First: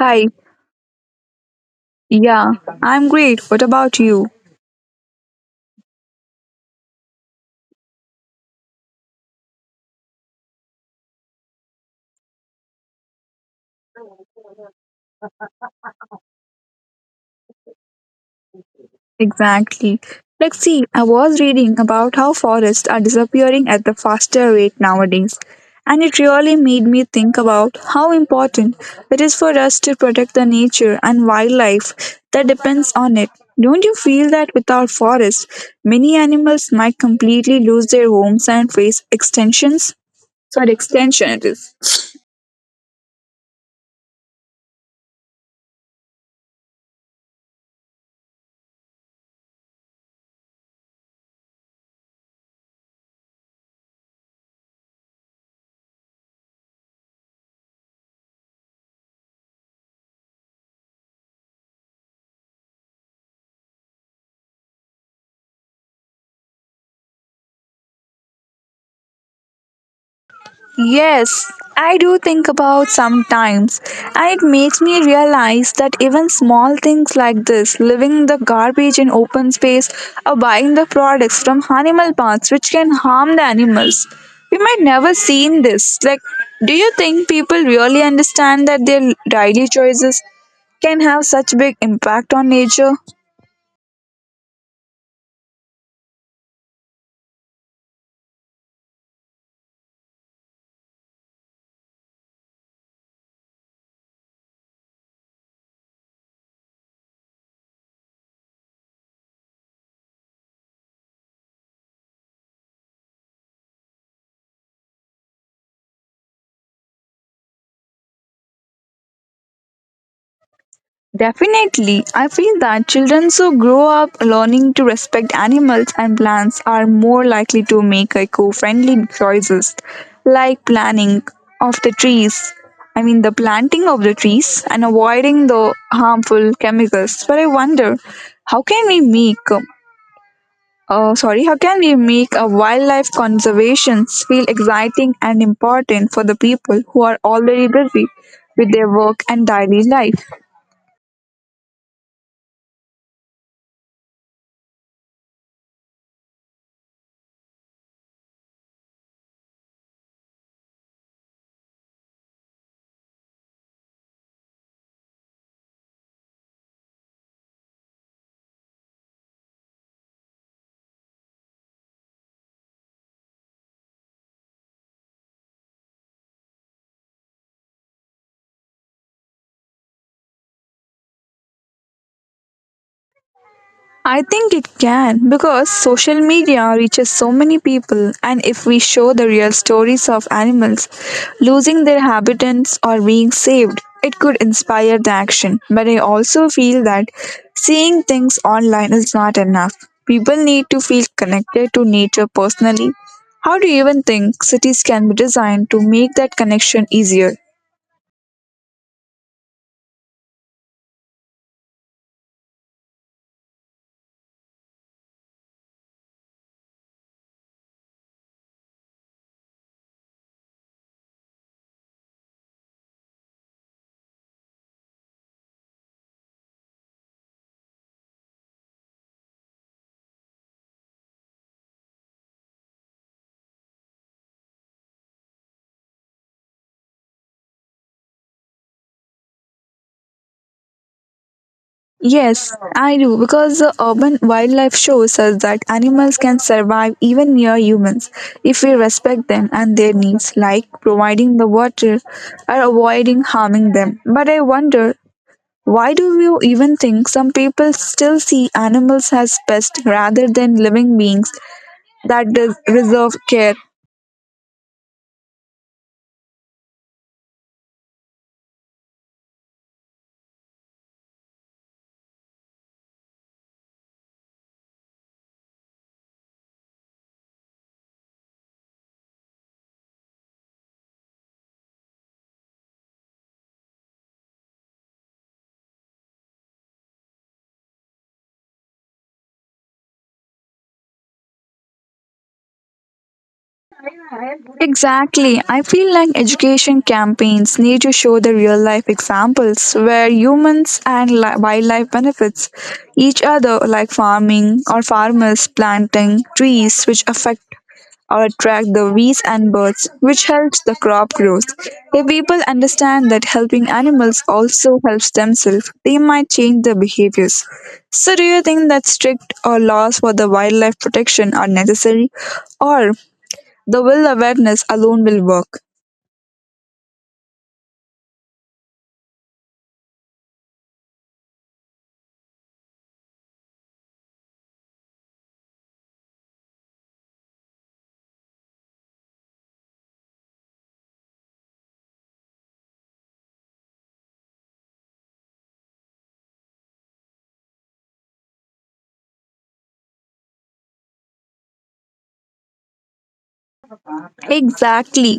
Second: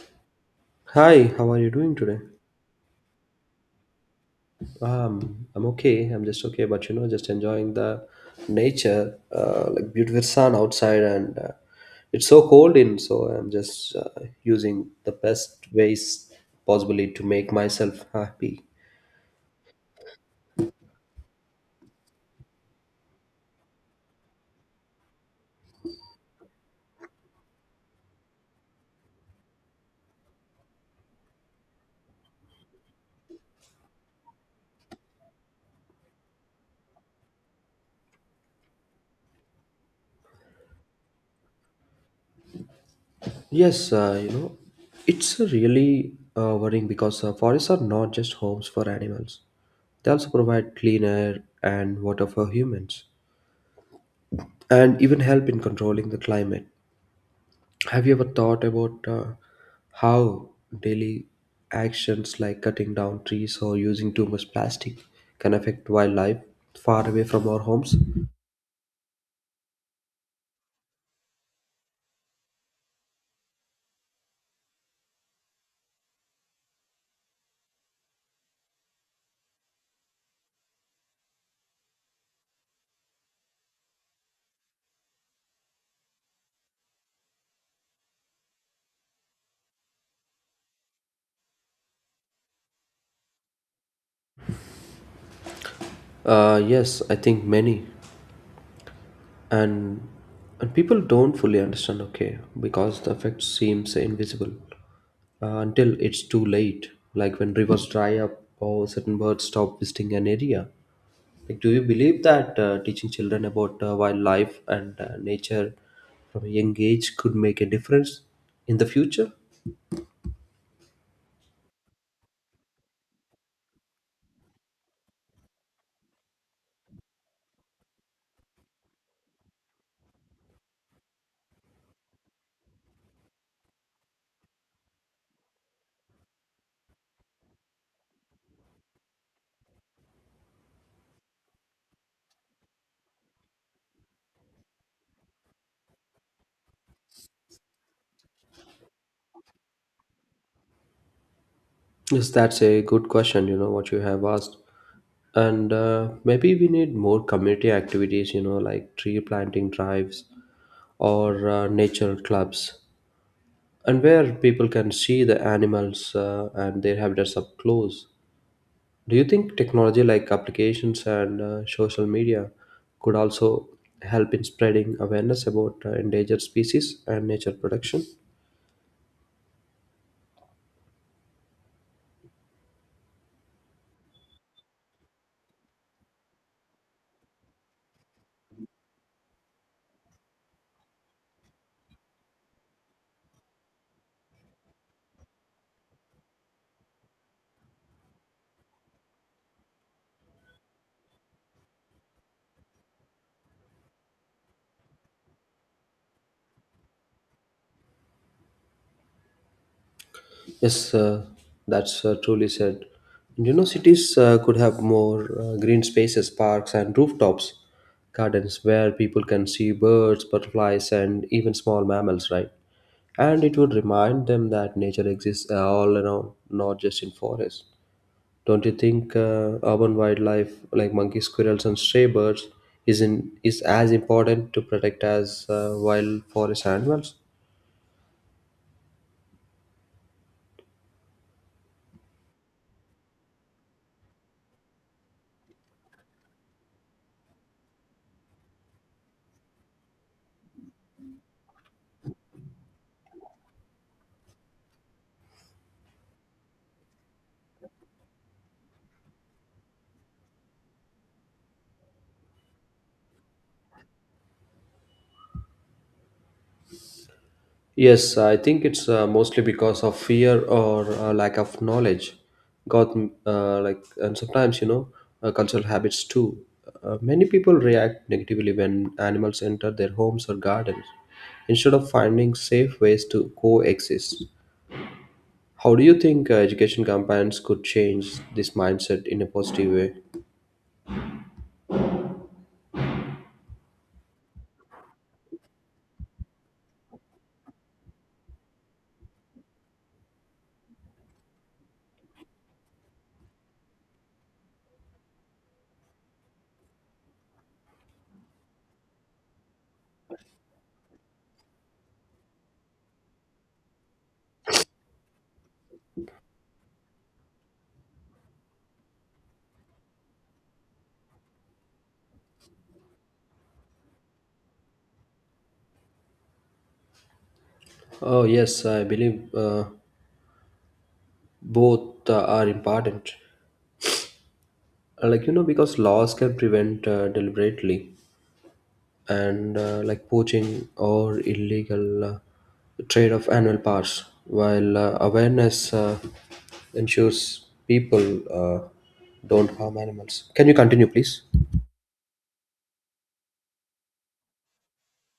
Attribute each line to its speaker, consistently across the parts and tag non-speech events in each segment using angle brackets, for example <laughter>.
Speaker 1: Hi,
Speaker 2: Hi, how are you doing today?
Speaker 1: yeah, I'm great. What about you?
Speaker 2: I'm okay. I'm just okay, but you know, just enjoying the nature, like beautiful sun outside, and it's so cold in. So I'm just using the best ways possibly to make myself happy.
Speaker 1: Exactly. Like, see, I was reading about how forests are disappearing at the faster rate nowadays, and it really made me think about how important it is for us to protect the nature and wildlife that depends on it. Don't you feel that without forests, many animals might completely lose their homes and face extinctions? Sorry, extension it is.
Speaker 2: Yes, you know, it's a really worrying because forests are not just homes for animals. They also provide clean air and water for humans, and even help in controlling the climate. Have you ever thought about how daily actions like cutting down trees or using too much plastic can affect wildlife far away from our homes?
Speaker 1: Yes, I do think about sometimes, and it makes me realize that even small things like this, leaving the garbage in open space or buying the products from animal parks which can harm the animals, we might never seen this. Like, do you think people really understand that their daily choices can have such big impact on nature?
Speaker 2: Yes, I think many, and and people don't fully understand. Okay, because the effect seems invisible until it's too late. Like when rivers dry up or certain birds stop visiting an area. Like, do you believe that teaching children about wildlife and nature from a young age could make a difference in the future?
Speaker 1: Definitely. I feel that children who grow up learning to respect animals and plants are more likely to make eco-friendly choices like planning of the trees. I mean the planting of the trees and avoiding the harmful chemicals. But I wonder how can we make how can we make a wildlife conservation feel exciting and important for the people who are already busy with their work and daily life?
Speaker 2: Yes, that's a good question, you know, what you have asked. And maybe we need more community activities, you know, like tree planting drives or nature clubs, and where people can see the animals and their habitats up close. Do you think technology like applications and social media could also help in spreading awareness about endangered species and nature protection?
Speaker 1: I think it can because social media reaches so many people, and if we show the real stories of animals losing their habitats or being saved, it could inspire the action. But I also feel that seeing things online is not enough. People need to feel connected to nature personally. How do you even think cities can be designed to make that connection easier?
Speaker 2: Yes, that's truly said. And you know, cities could have more green spaces, parks, and rooftops, gardens where people can see birds, butterflies, and even small mammals, right? And it would remind them that nature exists all around, not just in forests. Don't you think urban wildlife like monkeys, squirrels, and stray birds is as important to protect as wild forest animals?
Speaker 1: Yes, I do because the urban wildlife shows us that animals can survive even near humans if we respect them and their needs, like providing the water or avoiding harming them. But I wonder why do you even think some people still see animals as pests rather than living beings that deserve care?
Speaker 2: Yes, I think it's mostly because of fear or lack of knowledge. Got like and sometimes you know cultural habits too. Many people react negatively when animals enter their homes or gardens instead of finding safe ways to coexist. How do you think education campaigns could change this mindset in a positive way?
Speaker 1: Exactly. I feel like education campaigns need to show the real life examples where humans and wildlife benefits each other like farming or farmers planting trees which affect or attract the bees and birds which helps the crop growth. If people understand that helping animals also helps themselves, they might change their behaviors. So do you think that strict or laws for the wildlife protection are necessary or the will awareness alone will work.
Speaker 2: Oh, yes, I believe both are important. Like, you know, because laws can prevent deliberately and like poaching or illegal trade of animal parts, while awareness ensures people uh, don't harm animals. Can you continue, please?
Speaker 1: Exactly.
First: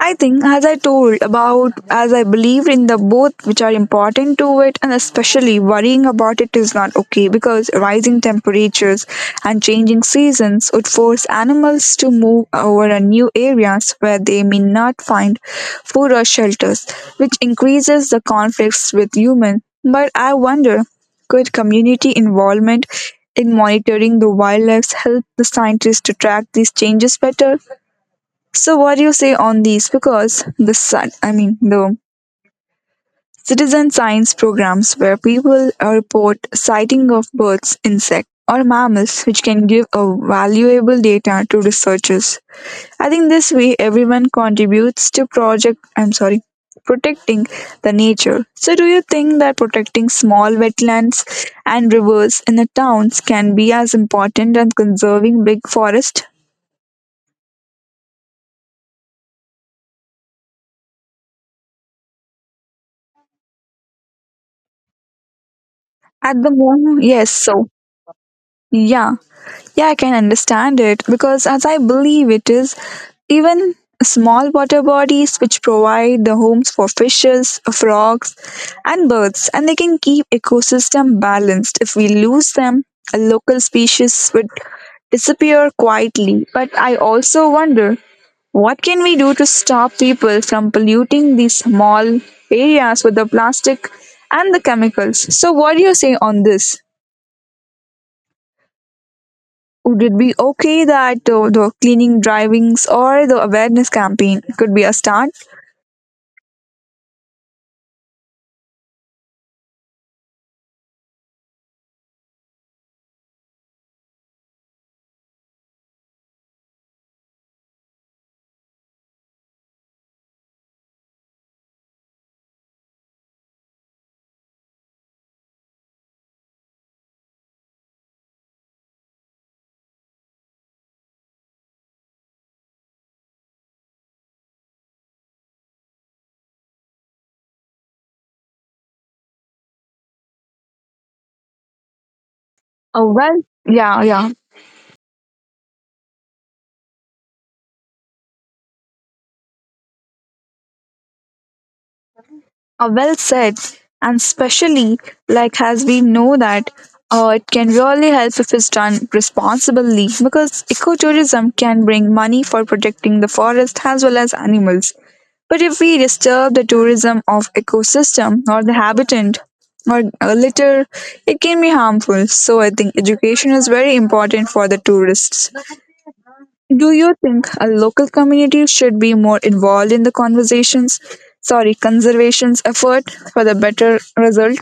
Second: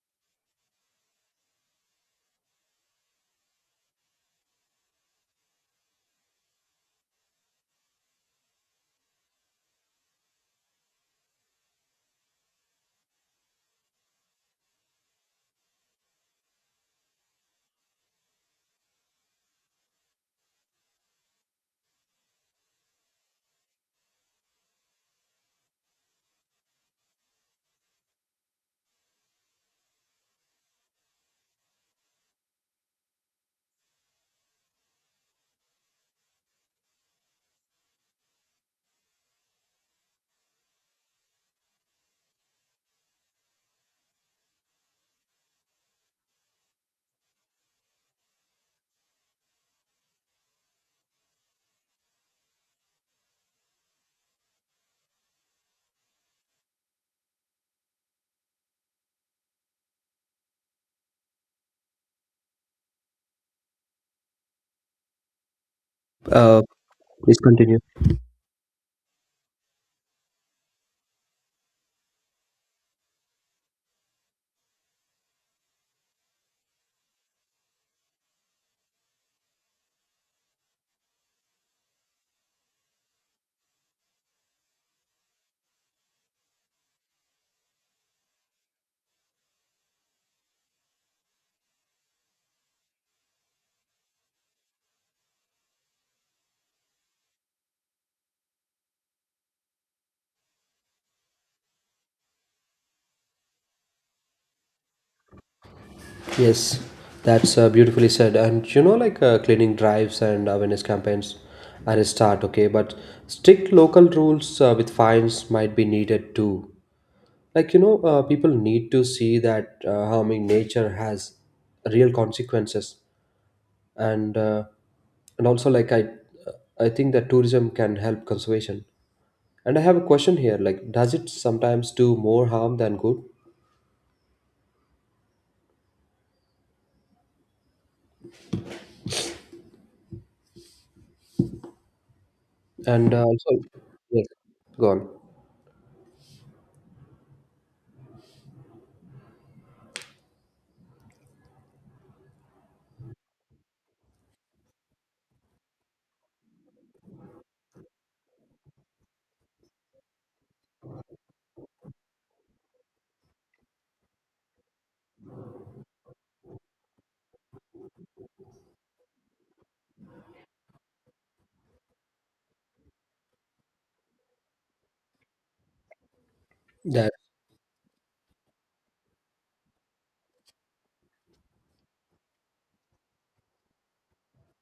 Speaker 1: I think, as I told about, as I believed in the both which are important to it, and especially worrying about it is not okay because rising temperatures and changing seasons would force animals to move over a new areas where they may not find food or shelters, which increases the conflicts with humans. But I wonder, could community involvement in monitoring the wildlife help the scientists to track these changes better? So, what do you say on these? Because the sun, I mean the citizen science programs where people report sighting of birds, insects, or mammals, which can give a valuable data to researchers. I think this way everyone contributes to project. I'm sorry, protecting the nature. So, do you think that protecting small wetlands and rivers in the towns can be as important as conserving big forest? At the
Speaker 2: Uh,
Speaker 1: moment, yes.
Speaker 2: please
Speaker 1: So,
Speaker 2: continue.
Speaker 1: yeah. Yeah, I can understand it because, as I believe, it is even small water bodies which provide the homes for fishes, frogs, and birds, and they can keep ecosystem balanced. If we lose them, a local species would disappear quietly. But I also wonder what can we do to stop people from polluting these small areas with the plastic and the chemicals? So, what do you say on this? Would it be okay that the cleaning drivings or the awareness campaign could be a start?
Speaker 2: Yes, that's beautifully said. And you know, like cleaning drives and awareness campaigns are a start, okay? But strict local rules with fines might be needed too. Like, you know, people need to see that harming nature has real consequences. And uh, and also, like I think that tourism can help conservation. And I have a question here. Like, does it sometimes do more harm than good?
Speaker 1: Oh
Speaker 2: And
Speaker 1: well,
Speaker 2: also,
Speaker 1: yeah,
Speaker 2: yes,
Speaker 1: yeah.
Speaker 2: go on.
Speaker 1: Well said, and especially like as we know that it can really help if it's done responsibly because ecotourism can bring money for protecting the forest as well as animals. But if we disturb the tourism of ecosystem or the habitant or litter, it can be harmful. So I think education is very important for the tourists. Do
Speaker 2: Yeah,
Speaker 1: you think a local community should be more involved in the conversations, sorry, conservations effort for the better result?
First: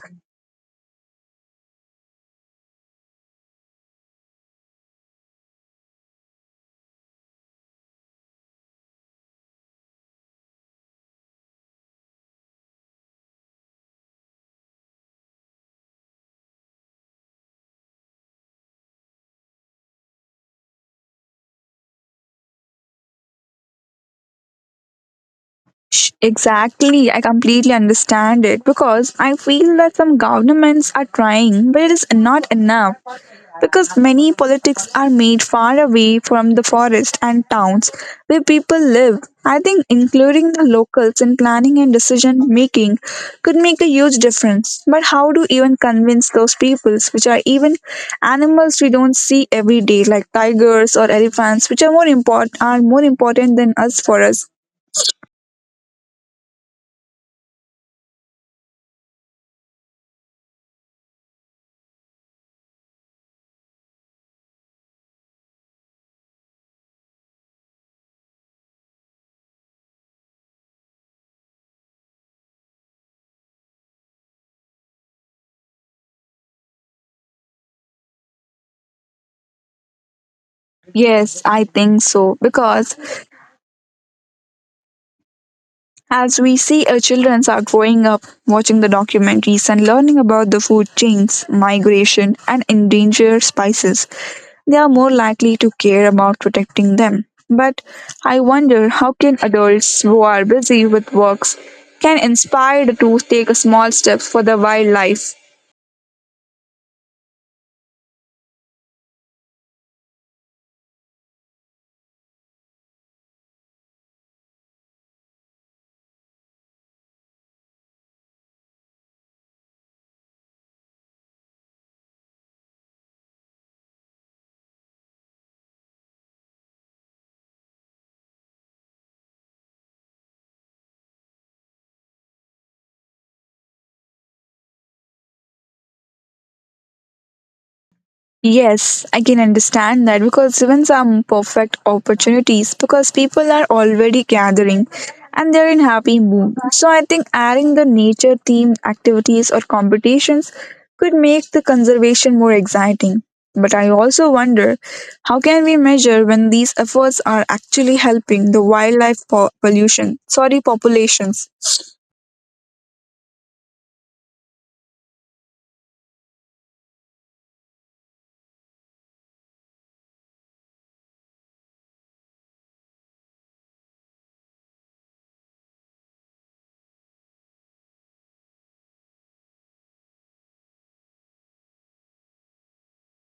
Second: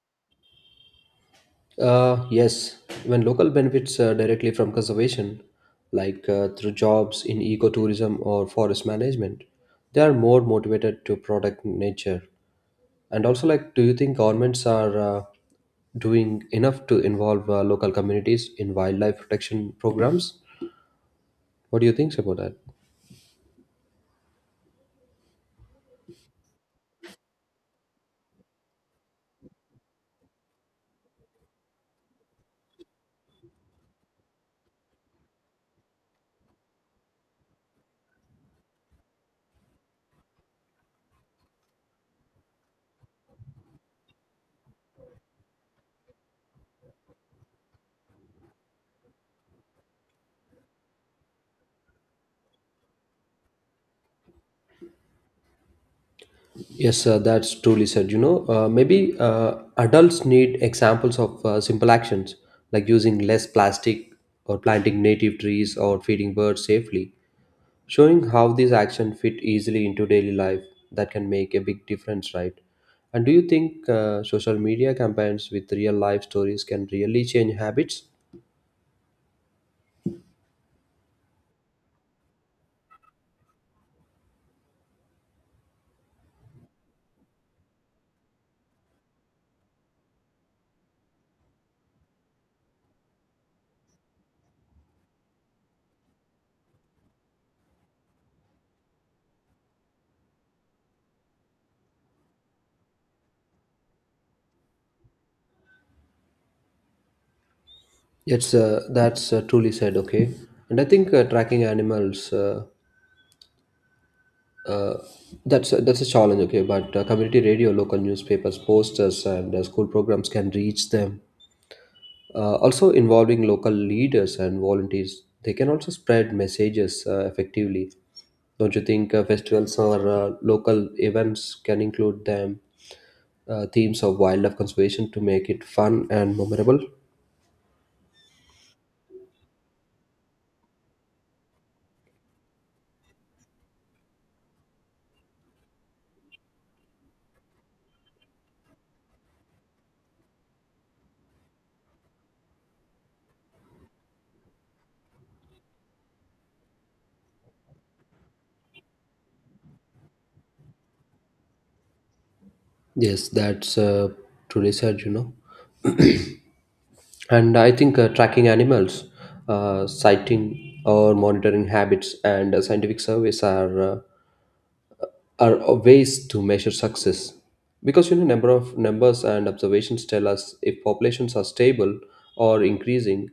Speaker 2: Yes, when local benefits directly from conservation, like through jobs in ecotourism or forest management, they are more motivated to protect nature. And also, like, do you think governments are doing enough to involve local communities in wildlife protection programs? What do you think about that?
Speaker 1: Exactly, I completely understand it because I feel that some governments are trying, but it is not enough. Because many politics are made far away from the forest and towns where people live. I think including the locals in planning and decision making could make a huge difference. But how do even convince those peoples, which are even animals we don't see every day, like tigers or elephants, which are more important than us for us?
Speaker 2: Yes, that's truly said. You know, maybe adults need examples of simple actions like using less plastic or planting native trees or feeding birds safely, showing how these actions fit easily into daily life that can make a big difference, right? And do you think social media campaigns with real life stories can really change habits?
Speaker 1: Yes, I think so. Because as we see, our children are growing up watching the documentaries and learning about the food chains, migration, and endangered spices. They are more likely to care about protecting them. But I wonder how can adults who are busy with works can inspire to take a small steps for the wildlife
Speaker 2: Yes, that's truly said. Okay, and I think tracking animals. Uh, that's that's a challenge, okay. But community radio, local newspapers, posters, and school programs can reach them. Also, involving local leaders and volunteers, they can also spread messages effectively. Don't you think festivals or local events can include them themes of wildlife conservation to make it fun and memorable?
Speaker 1: Yes, I can understand that because even some perfect opportunities because people are already gathering and they're in happy mood. So I think adding the nature themed activities or competitions could make the conservation more exciting. But I also wonder how can we measure when these efforts are actually helping the wildlife populations?
Speaker 2: Yes, that's truly said. You know. And I think tracking animals, sighting or monitoring habits, and scientific surveys are ways to measure success. Because you know, number of numbers and observations tell us if populations are stable or increasing.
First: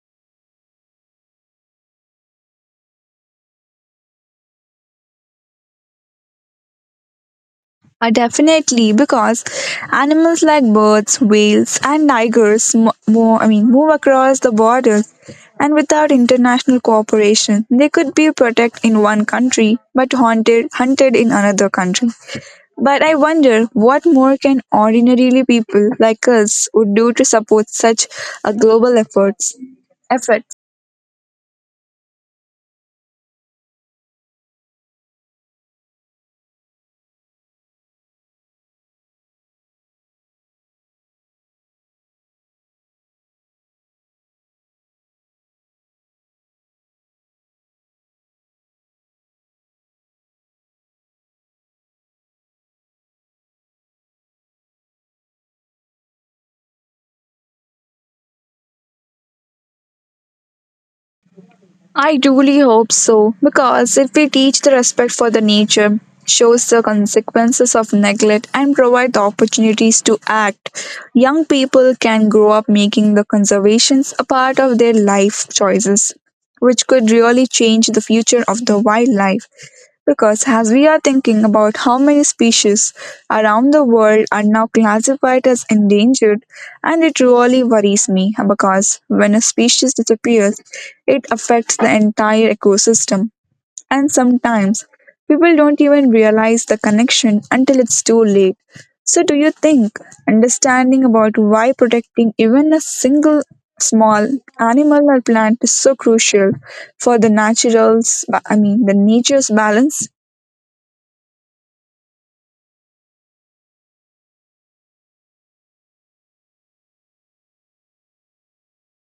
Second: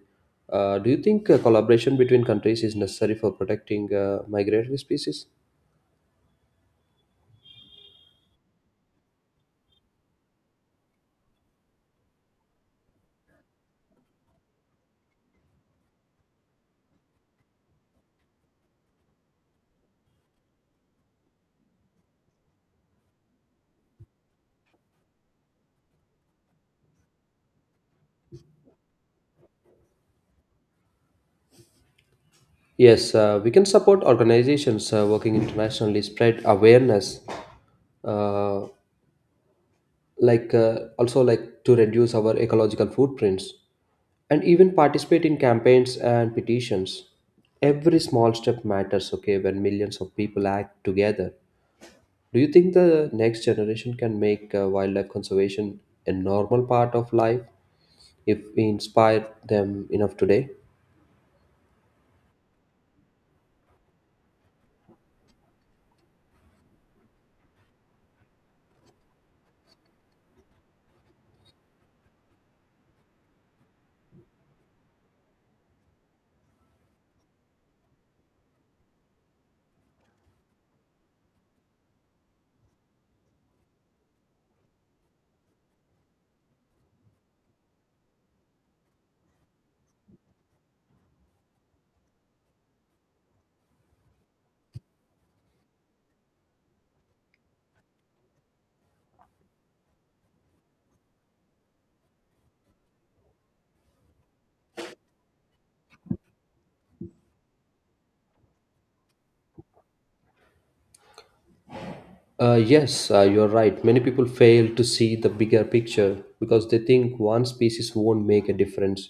Speaker 2: Do you think collaboration between countries is necessary for protecting migratory species?
Speaker 1: Definitely, because animals like birds, whales, and tigers move across the borders, and without international cooperation, they could be protected in one country but hunted in another country. But I wonder what more can ordinarily people like us would do to support such a global effort.
Speaker 2: Yes, we can support organizations working internationally, spread awareness uh, like also like to reduce our ecological footprints and even participate in campaigns and petitions. Every small step matters, okay, when millions of people act together. Do you think the next generation can make wildlife conservation a normal part of life if we inspire them enough today?
Speaker 1: I truly hope so, because if we teach the respect for the nature, shows the consequences of neglect, and provide the opportunities to act, young people can grow up making the conservations a part of their life choices, which could really change the future of the wildlife. Because as we are thinking about how many species around the world are now classified as endangered, and it really worries me because when a species disappears, it affects the entire ecosystem, and sometimes people don't even realize the connection until it's too late. So, do you think understanding about why protecting even a single small animal or plant is so crucial for the the nature's balance?
Speaker 2: Yes, you're right. Many people fail to see the bigger picture because they think one species won't make a difference.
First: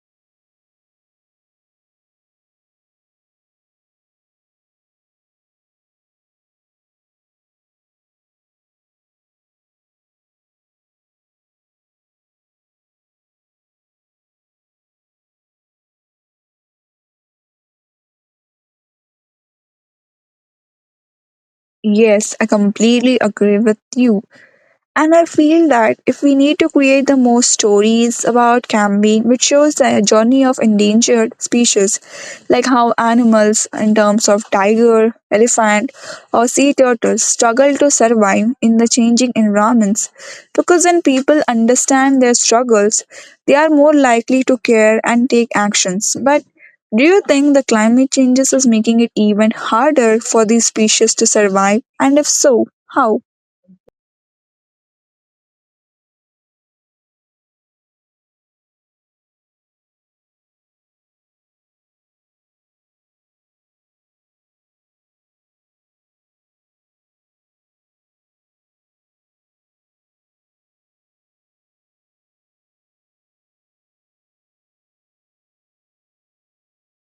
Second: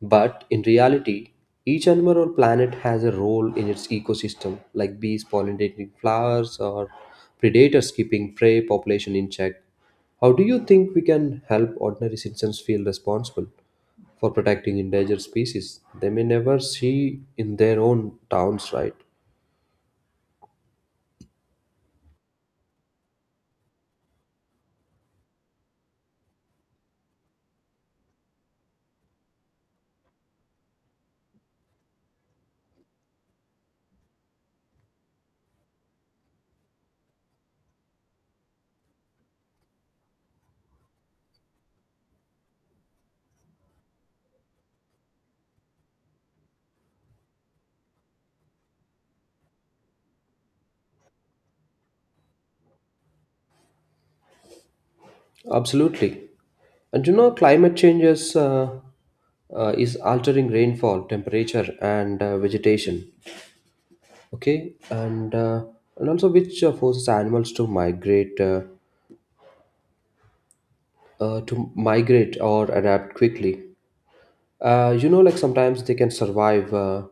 Speaker 2: But in reality, each animal or planet has a role in its ecosystem, like bees pollinating flowers or predators keeping prey population in check. How do you think we can help ordinary citizens feel responsible for protecting endangered species they may never see in their own towns, right?
Speaker 1: Yes, I completely agree with you. And I feel that if we need to create the most stories about camping, which shows the journey of endangered species, like how animals, in terms of tiger, elephant, or sea turtles, struggle to survive in the changing environments. Because when people understand their struggles, they are more likely to care and take actions. But do you think the climate changes is making it even harder for these species to survive? And if so, how?
Speaker 2: Absolutely. And you know, climate changes is altering rainfall, temperature, and vegetation. Okay, and also which forces animals to migrate or adapt quickly. You know, like sometimes they can survive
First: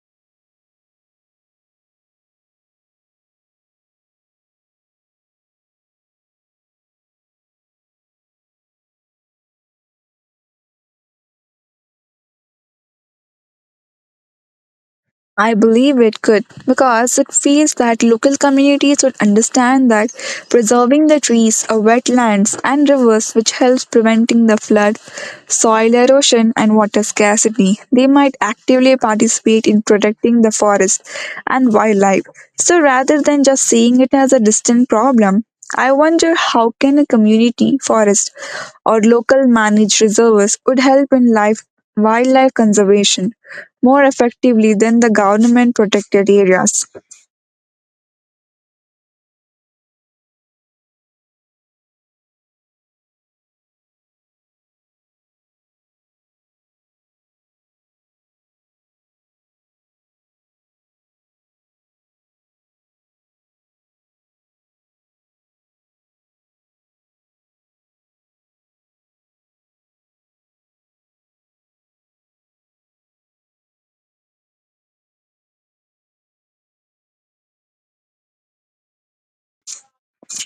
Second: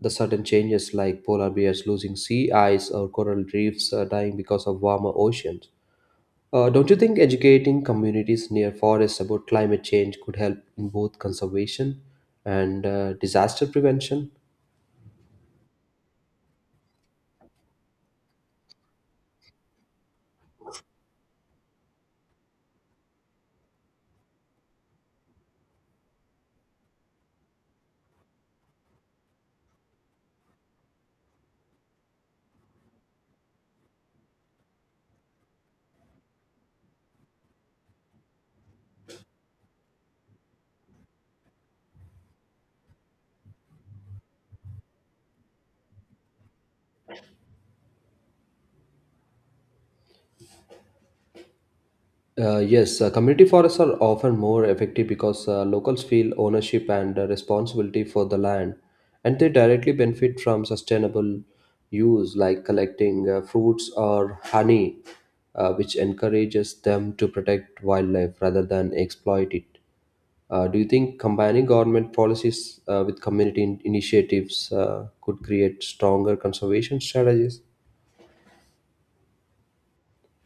Speaker 2: the sudden changes, like polar bears losing sea ice or coral reefs dying because of warmer oceans. Don't you think educating communities near forests about climate change could help in both conservation and disaster prevention?
Speaker 1: I believe it could because it feels that local communities would understand that preserving the trees or wetlands and rivers which helps preventing the flood, soil erosion and water scarcity. They might actively participate in protecting the forest and wildlife. So rather than just seeing it as a distant problem, I wonder how can a community forest or local managed reserves would help in life wildlife conservation more effectively than the government protected areas.
Speaker 2: Yes, community forests are often more effective because locals feel ownership and responsibility for the land, and they directly benefit from sustainable use like collecting fruits or honey, which encourages them to protect wildlife rather than exploit it. Do you think combining government policies with community initiatives could create stronger conservation strategies?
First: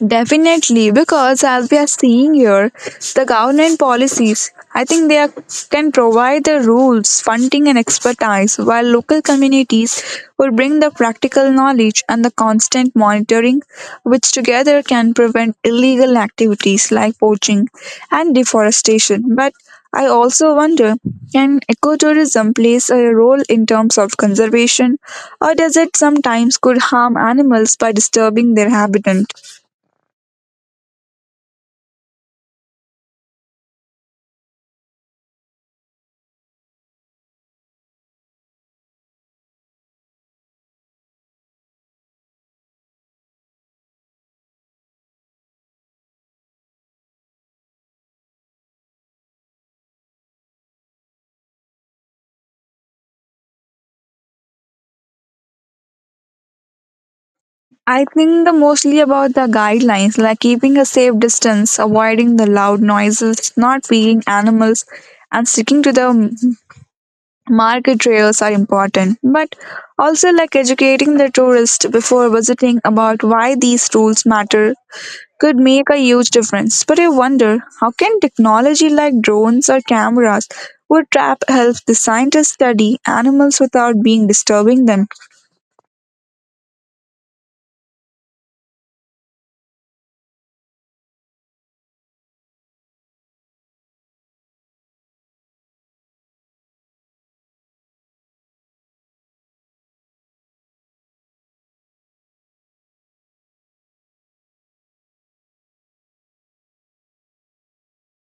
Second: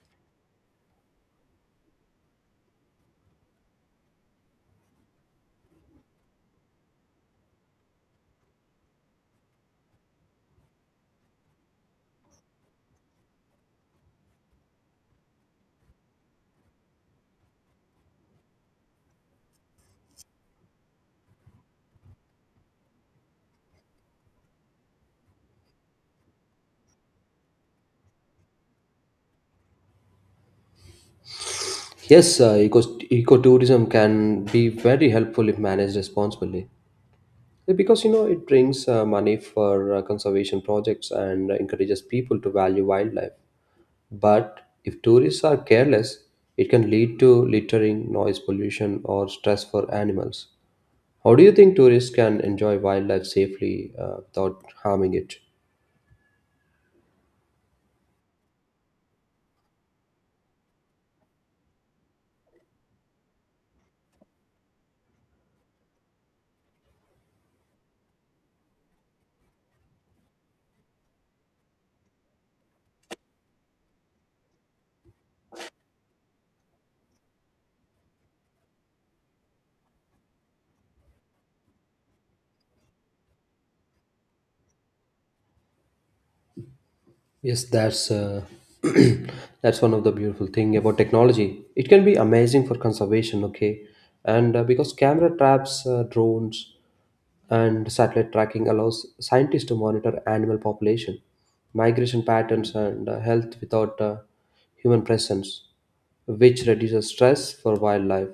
Speaker 1: Definitely, because as we are seeing here, the government policies, I think they are, can provide the rules, funding, and expertise, while local communities will bring the practical knowledge and the constant monitoring, which together can prevent illegal activities like poaching and deforestation. But I also wonder can ecotourism plays a role in terms of conservation, or does it sometimes could harm animals by disturbing their habitat?
Speaker 2: Yes, ecotourism can be very helpful if managed responsibly. Yeah. Because you know it brings money for conservation projects and encourages people to value wildlife. But if tourists are careless, it can lead to littering, noise pollution, or stress for animals. How do you think tourists can enjoy wildlife safely without harming it?
Speaker 1: I think the mostly about the guidelines, like keeping a safe distance, avoiding the loud noises, not feeding animals, and sticking to the market trails are important. But also, like educating the tourist before visiting about why these rules matter could make a huge difference. But I wonder how can technology like drones or cameras would trap help the scientists study animals without being disturbing them?
Speaker 2: Yes, that's <clears throat> that's one of the beautiful thing about technology. It can be amazing for conservation, okay, and because camera traps, drones, and satellite tracking allows scientists to monitor animal population, migration patterns, and health without human presence, which reduces stress for wildlife.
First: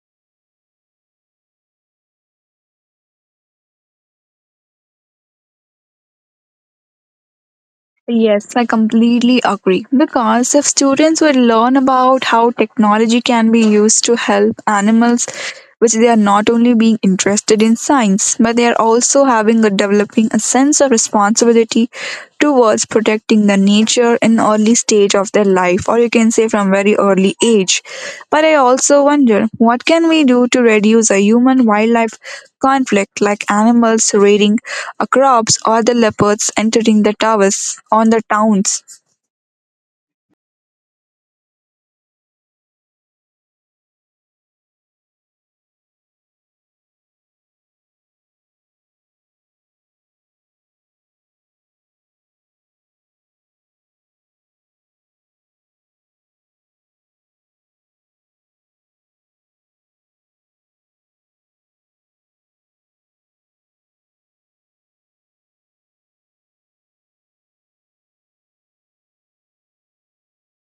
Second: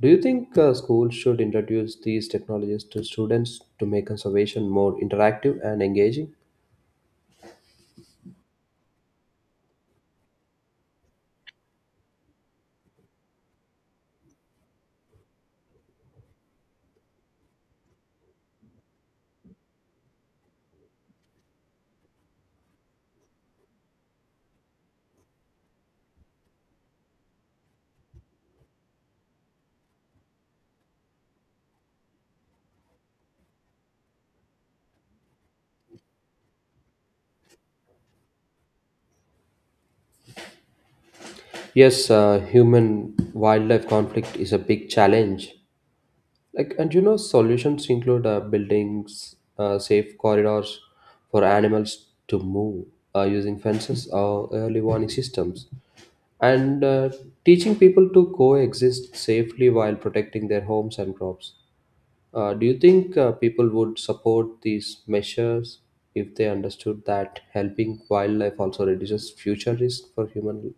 Speaker 2: Do you think schools should introduce these technologies to students to make conservation more interactive and engaging?
Speaker 1: Yes, I completely agree. Because if students would learn about how technology can be used to help animals, which they are not only being interested in science, but they are also having a developing a sense of responsibility towards protecting the nature in early stage of their life, or you can say from very early age. But I also wonder what can we do to reduce a human wildlife conflict like animals raiding Acrops or the leopards entering the towers on the towns.
Speaker 2: Yes, human wildlife conflict is a big challenge. Like, and you know, solutions include buildings, safe corridors for animals to move using fences or early warning systems, and teaching people to coexist safely while protecting their homes and crops. Do you think people would support these measures if they understood that helping wildlife also reduces future risk for human?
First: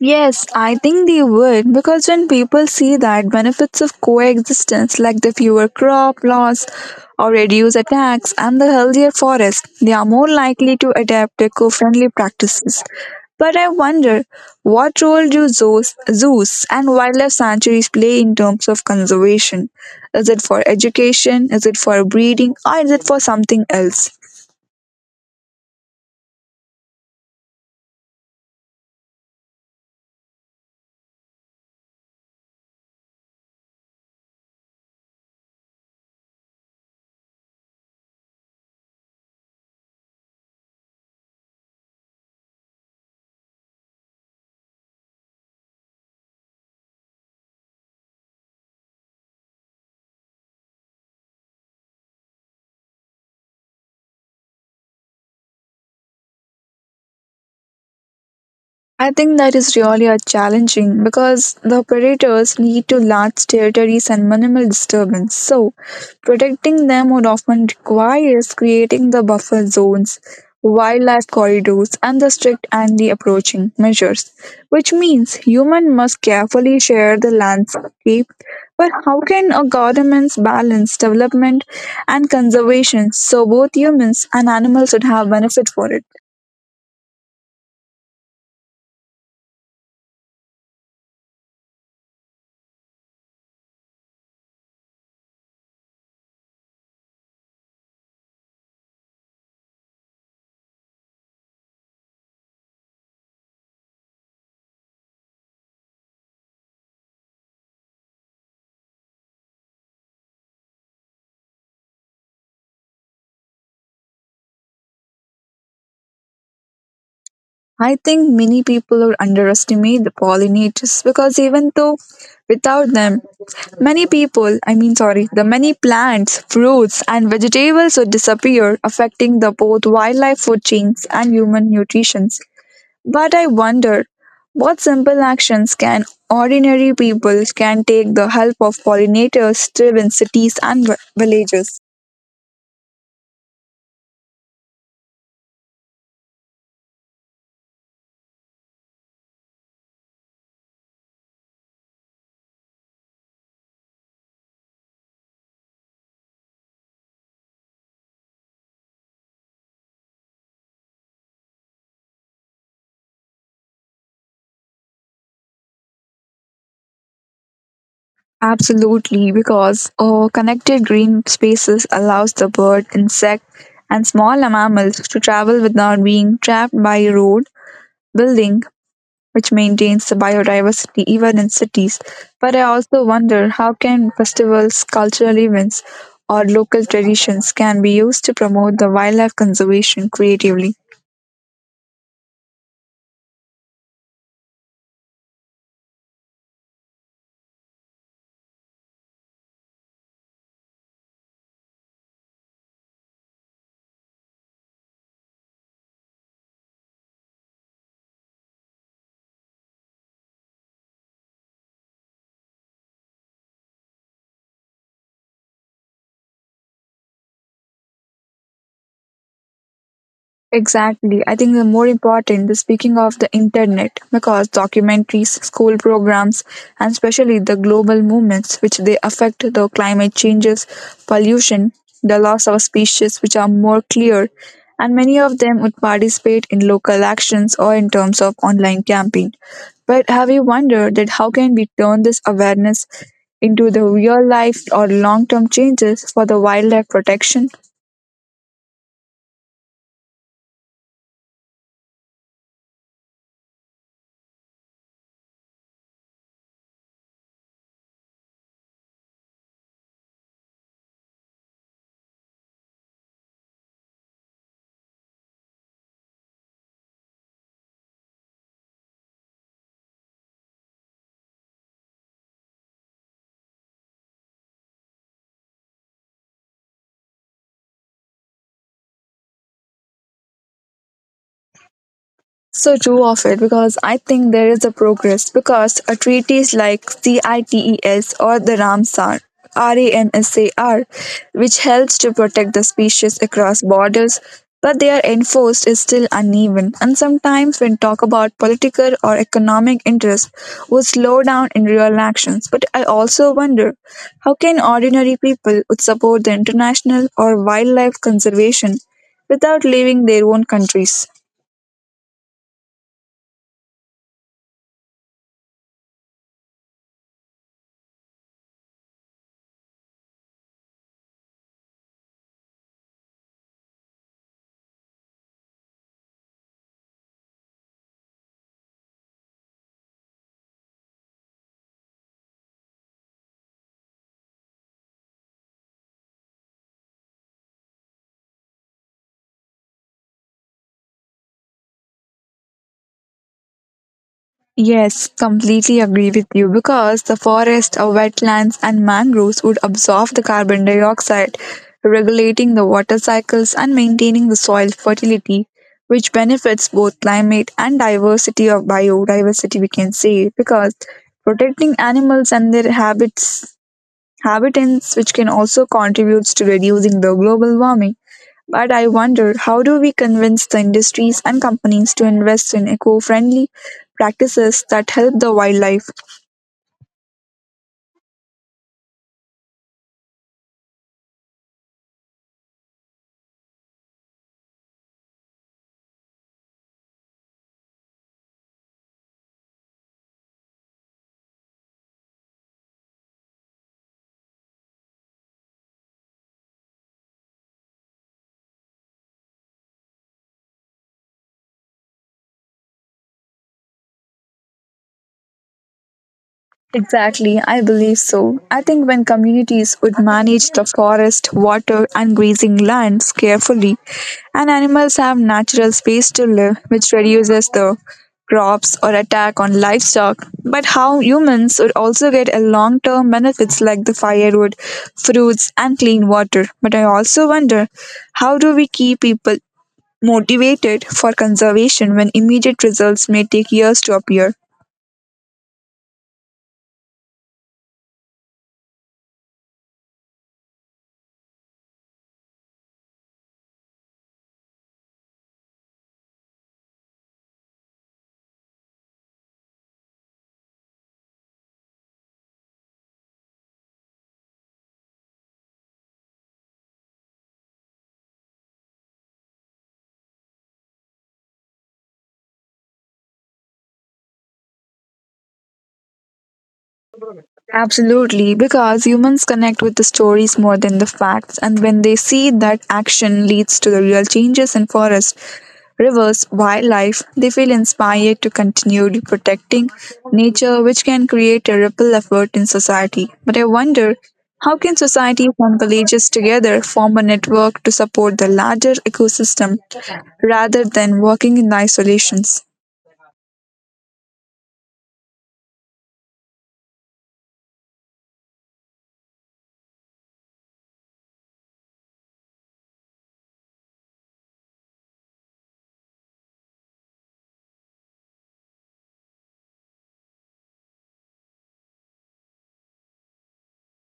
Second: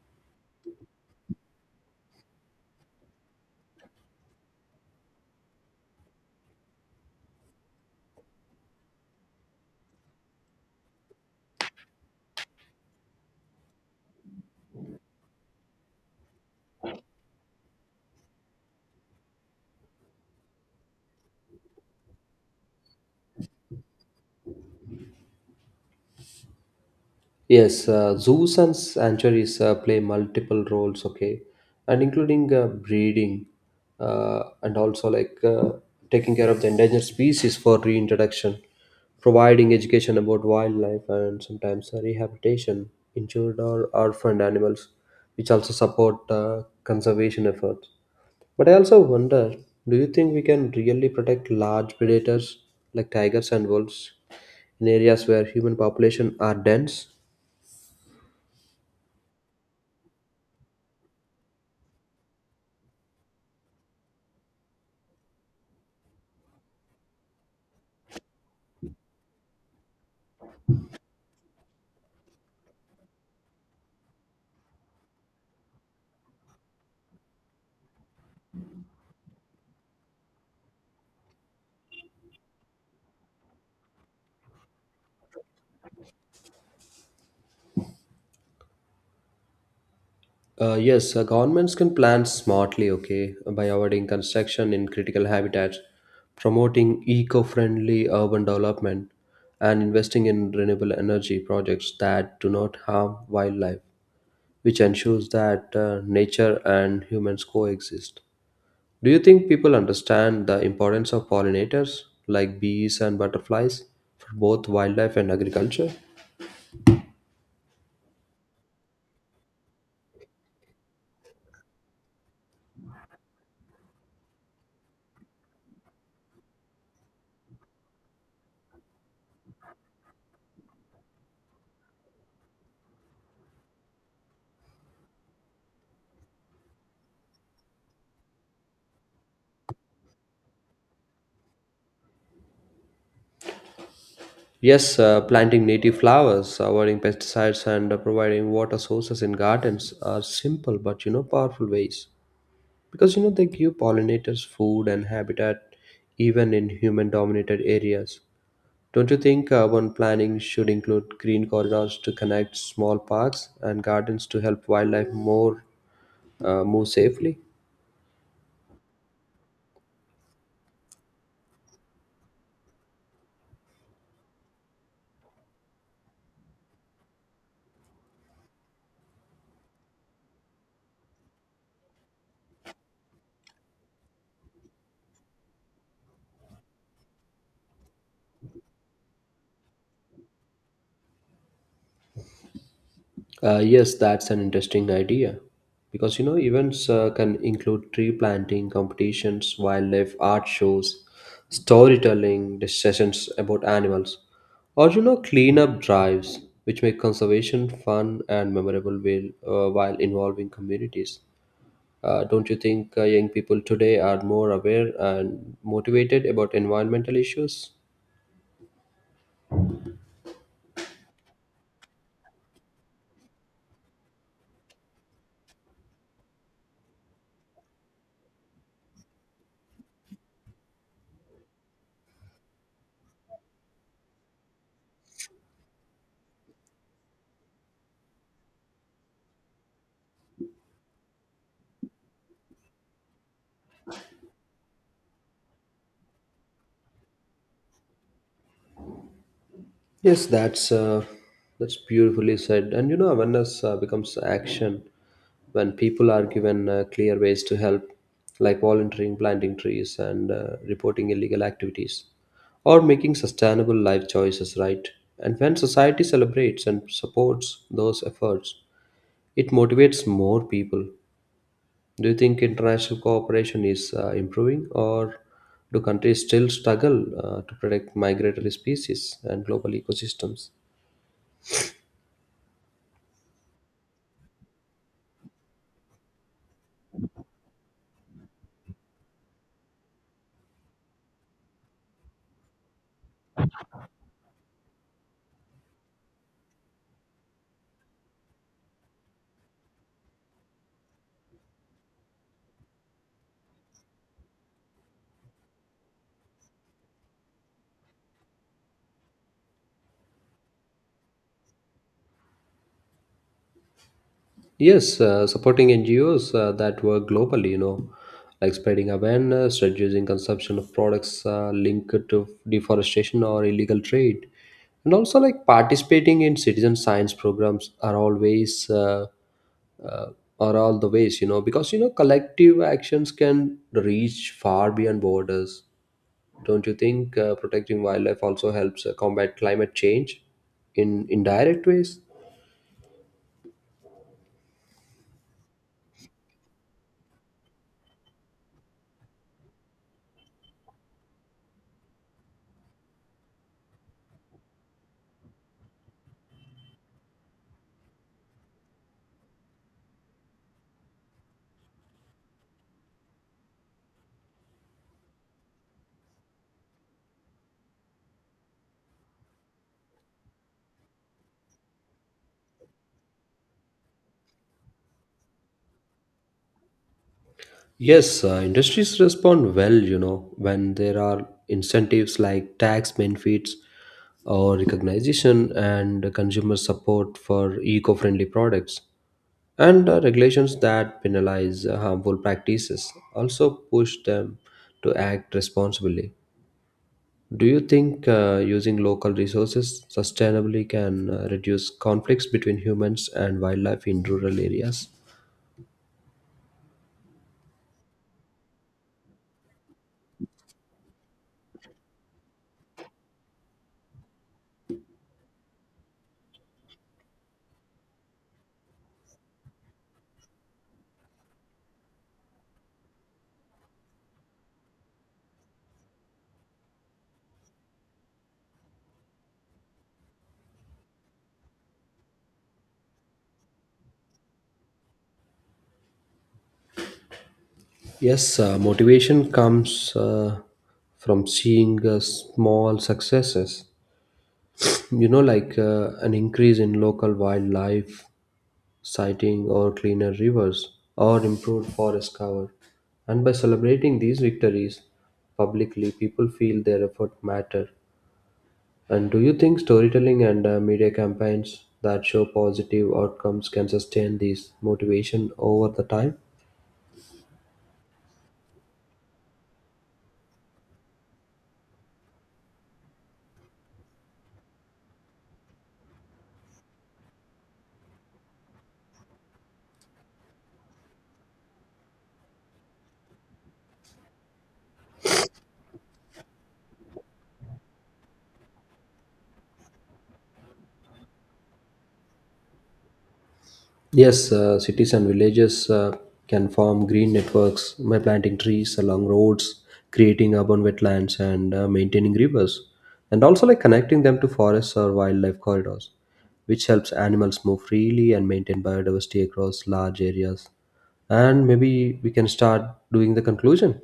Speaker 1: Yes, I think they would because when people see that benefits of coexistence like the fewer crop loss or reduced attacks and the healthier forest, they are more likely to adapt eco-friendly practices. But I wonder what role do zoos and wildlife sanctuaries play in terms of conservation? Is it for education? Is it for breeding? Or is it for something else?
Speaker 2: Yes, zoos and sanctuaries play multiple roles, okay, and including breeding and also like taking care of the endangered species for reintroduction, providing education about wildlife, and sometimes rehabilitation, injured or orphaned animals, which also support conservation efforts. But I also wonder, do you think we can really protect large predators like tigers and wolves in areas where human population are dense?
Speaker 1: I think that is really a challenging because the predators need to large territories and minimal disturbance. So, protecting them would often require creating the buffer zones, wildlife corridors, and the strict anti-approaching measures, which means humans must carefully share the landscape. But how can a government balance development and conservation so both humans and animals would have benefit for it?
Speaker 2: Yes, governments can plan smartly, okay, by avoiding construction in critical habitats, promoting eco friendly urban development, and investing in renewable energy projects that do not harm wildlife, which ensures that nature and humans coexist. Do you think people understand the importance of pollinators, like bees and butterflies, for both wildlife and agriculture?
Speaker 1: I think many people are underestimate the pollinators because even though without them, many people, I mean, sorry, the many plants, fruits, and vegetables would disappear, affecting the both wildlife food chains and human nutrition. But I wonder what simple actions can ordinary people can take the help of pollinators still in cities and villages.
Speaker 2: Yes, planting native flowers, avoiding pesticides, and providing water sources in gardens are simple but you know powerful ways because you know they give pollinators food and habitat even in human-dominated areas. Don't you think urban planning should include green corridors to connect small parks and gardens to help wildlife more move safely?
Speaker 1: Absolutely, because connected green spaces allows the bird, insect, and small mammals to travel without being trapped by road building, which maintains the biodiversity even in cities. But I also wonder how can festivals, cultural events, or local traditions can be used to promote the wildlife conservation creatively.
Speaker 2: Yes, that's an interesting idea because you know events can include tree planting competitions, wildlife art shows, storytelling, discussions about animals, or you know cleanup drives, which make conservation fun and memorable while involving communities. Don't you think young people today are more aware and motivated about environmental issues?
Speaker 1: Exactly. I think the more important, the speaking of the internet, because documentaries, school programs, and especially the global movements which they affect the climate changes, pollution, the loss of species, which are more clear, and many of them would participate in local actions or in terms of online campaign. But have you wondered that how can we turn this awareness into the real life or long term changes for the wildlife protection?
Speaker 2: Yes, that's beautifully said. And you know, awareness becomes action when people are given clear ways to help, like volunteering, planting trees, and reporting illegal activities, or making sustainable life choices. Right, and when society celebrates and supports those efforts, it motivates more people. Do you think international cooperation is improving, or do countries still struggle to protect migratory species and global ecosystems?
Speaker 1: So true of it because I think there is a progress because a treaties like CITES or the Ramsar RAMSAR, which helps to protect the species across borders, but they are enforced is still uneven. And sometimes, when talk about political or economic interest, would slow down in real actions. But I also wonder, how can ordinary people would support the international or wildlife conservation without leaving their own countries?
Speaker 2: Yes, supporting NGOs that work globally, you know, like spreading awareness, reducing consumption of products linked to deforestation or illegal trade, and also like participating in citizen science programs uh, are all the ways, you know, because you know collective actions can reach far beyond borders. Don't you think protecting wildlife also helps combat climate change in indirect ways?
Speaker 1: Yes, completely agree with you because the forests, wetlands, and mangroves would absorb the carbon dioxide, regulating the water cycles and maintaining the soil fertility, which benefits both climate and diversity of biodiversity, we can say, because protecting animals and their habits, habitants, which can also contribute to reducing the global warming. But I wonder, how do we convince the industries and companies to invest in eco-friendly practices that help the wildlife?
Speaker 2: Yes, industries respond well, you know, when there are incentives like tax benefits or recognition and consumer support for eco friendly products, and regulations that penalize harmful practices also push them to act responsibly. Do you think using local resources sustainably can reduce conflicts between humans and wildlife in rural areas?
Speaker 1: Exactly, I believe so. I think when communities would manage the forest, water, and grazing lands carefully, and animals have natural space to live, which reduces the crops or attack on livestock. But how humans would also get a long-term benefits like the firewood, fruits, and clean water. But I also wonder, how do we keep people motivated for conservation when immediate results may take years to appear?
Speaker 2: Yes, motivation comes from seeing small successes. You know, like an increase in local wildlife sighting or cleaner rivers or improved forest cover. And by celebrating these victories publicly, people feel their effort matter. And do you think storytelling and media campaigns that show positive outcomes can sustain this motivation over the time?
Speaker 1: Absolutely, because humans connect with the stories more than the facts, and when they see that action leads to the real changes in forests, rivers, wildlife, they feel inspired to continue protecting nature, which can create a ripple effort in society. But I wonder how can societies and villages together form a network to support the larger ecosystem rather than working in isolations?
Speaker 2: Yes, cities and villages can form green networks by planting trees along roads, creating urban wetlands, and maintaining rivers, and also like connecting them to forests or wildlife corridors, which helps animals move freely and maintain biodiversity across large areas. And maybe we can start doing the conclusion.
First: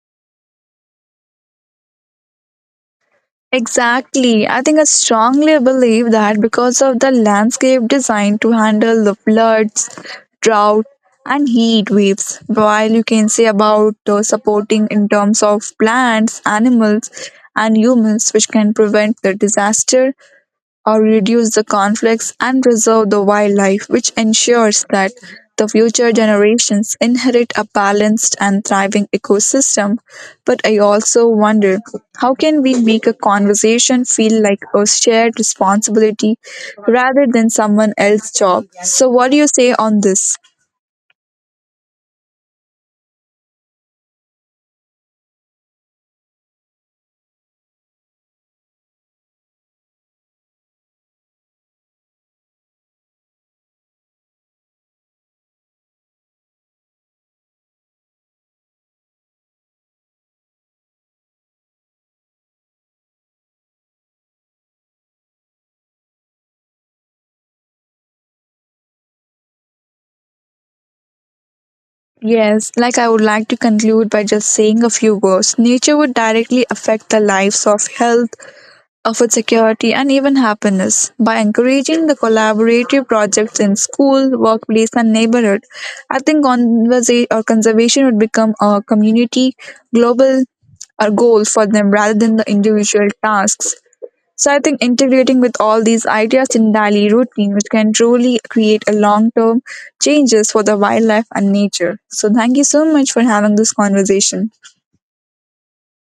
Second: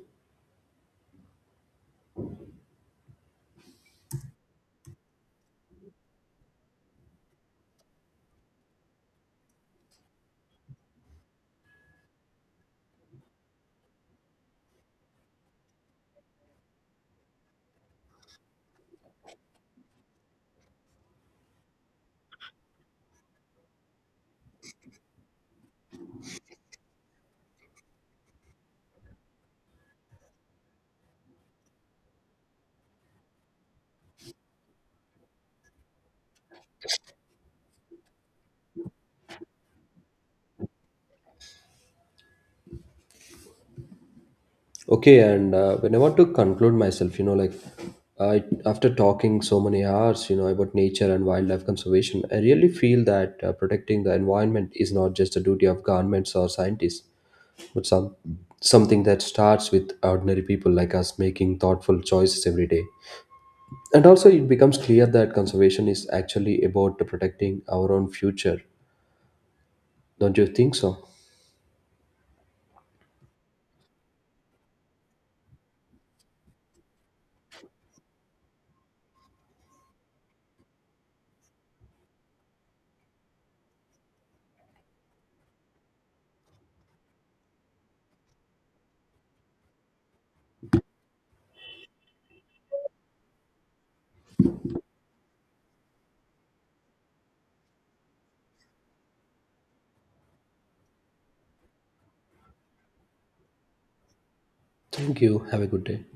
Speaker 1: Exactly. I think I strongly believe that because of the landscape designed to handle the floods, drought, and heat waves, while you can say about supporting in terms of plants, animals, and humans, which can prevent the disaster or reduce the conflicts and preserve the wildlife, which ensures that the future generations inherit a balanced and thriving ecosystem. But I also wonder how can we make a conversation feel like a shared responsibility rather than someone else's job? So, what do you say on this?
Speaker 2: Okay, and when I want to conclude myself, you know, like I, after talking so many hours, you know, about nature and wildlife conservation, I really feel that protecting the environment is not just a duty of governments or scientists, but something that starts with ordinary people like us making thoughtful choices every day. And also, it becomes clear that conservation is actually about protecting our own future. Don't you think so?
Speaker 1: Yes, like I would like to conclude by just saying a few words. Nature would directly affect the lives of health, food security, and even happiness. By encouraging the collaborative projects in school, workplace, and neighborhood, I think conversa- or conservation would become a community global or goal for them rather than the individual tasks. So I think integrating with all these ideas in daily routine, which can truly create a long-term changes for the wildlife and nature. So thank you so much for having this conversation.
Speaker 2: Thank you. Have a good day.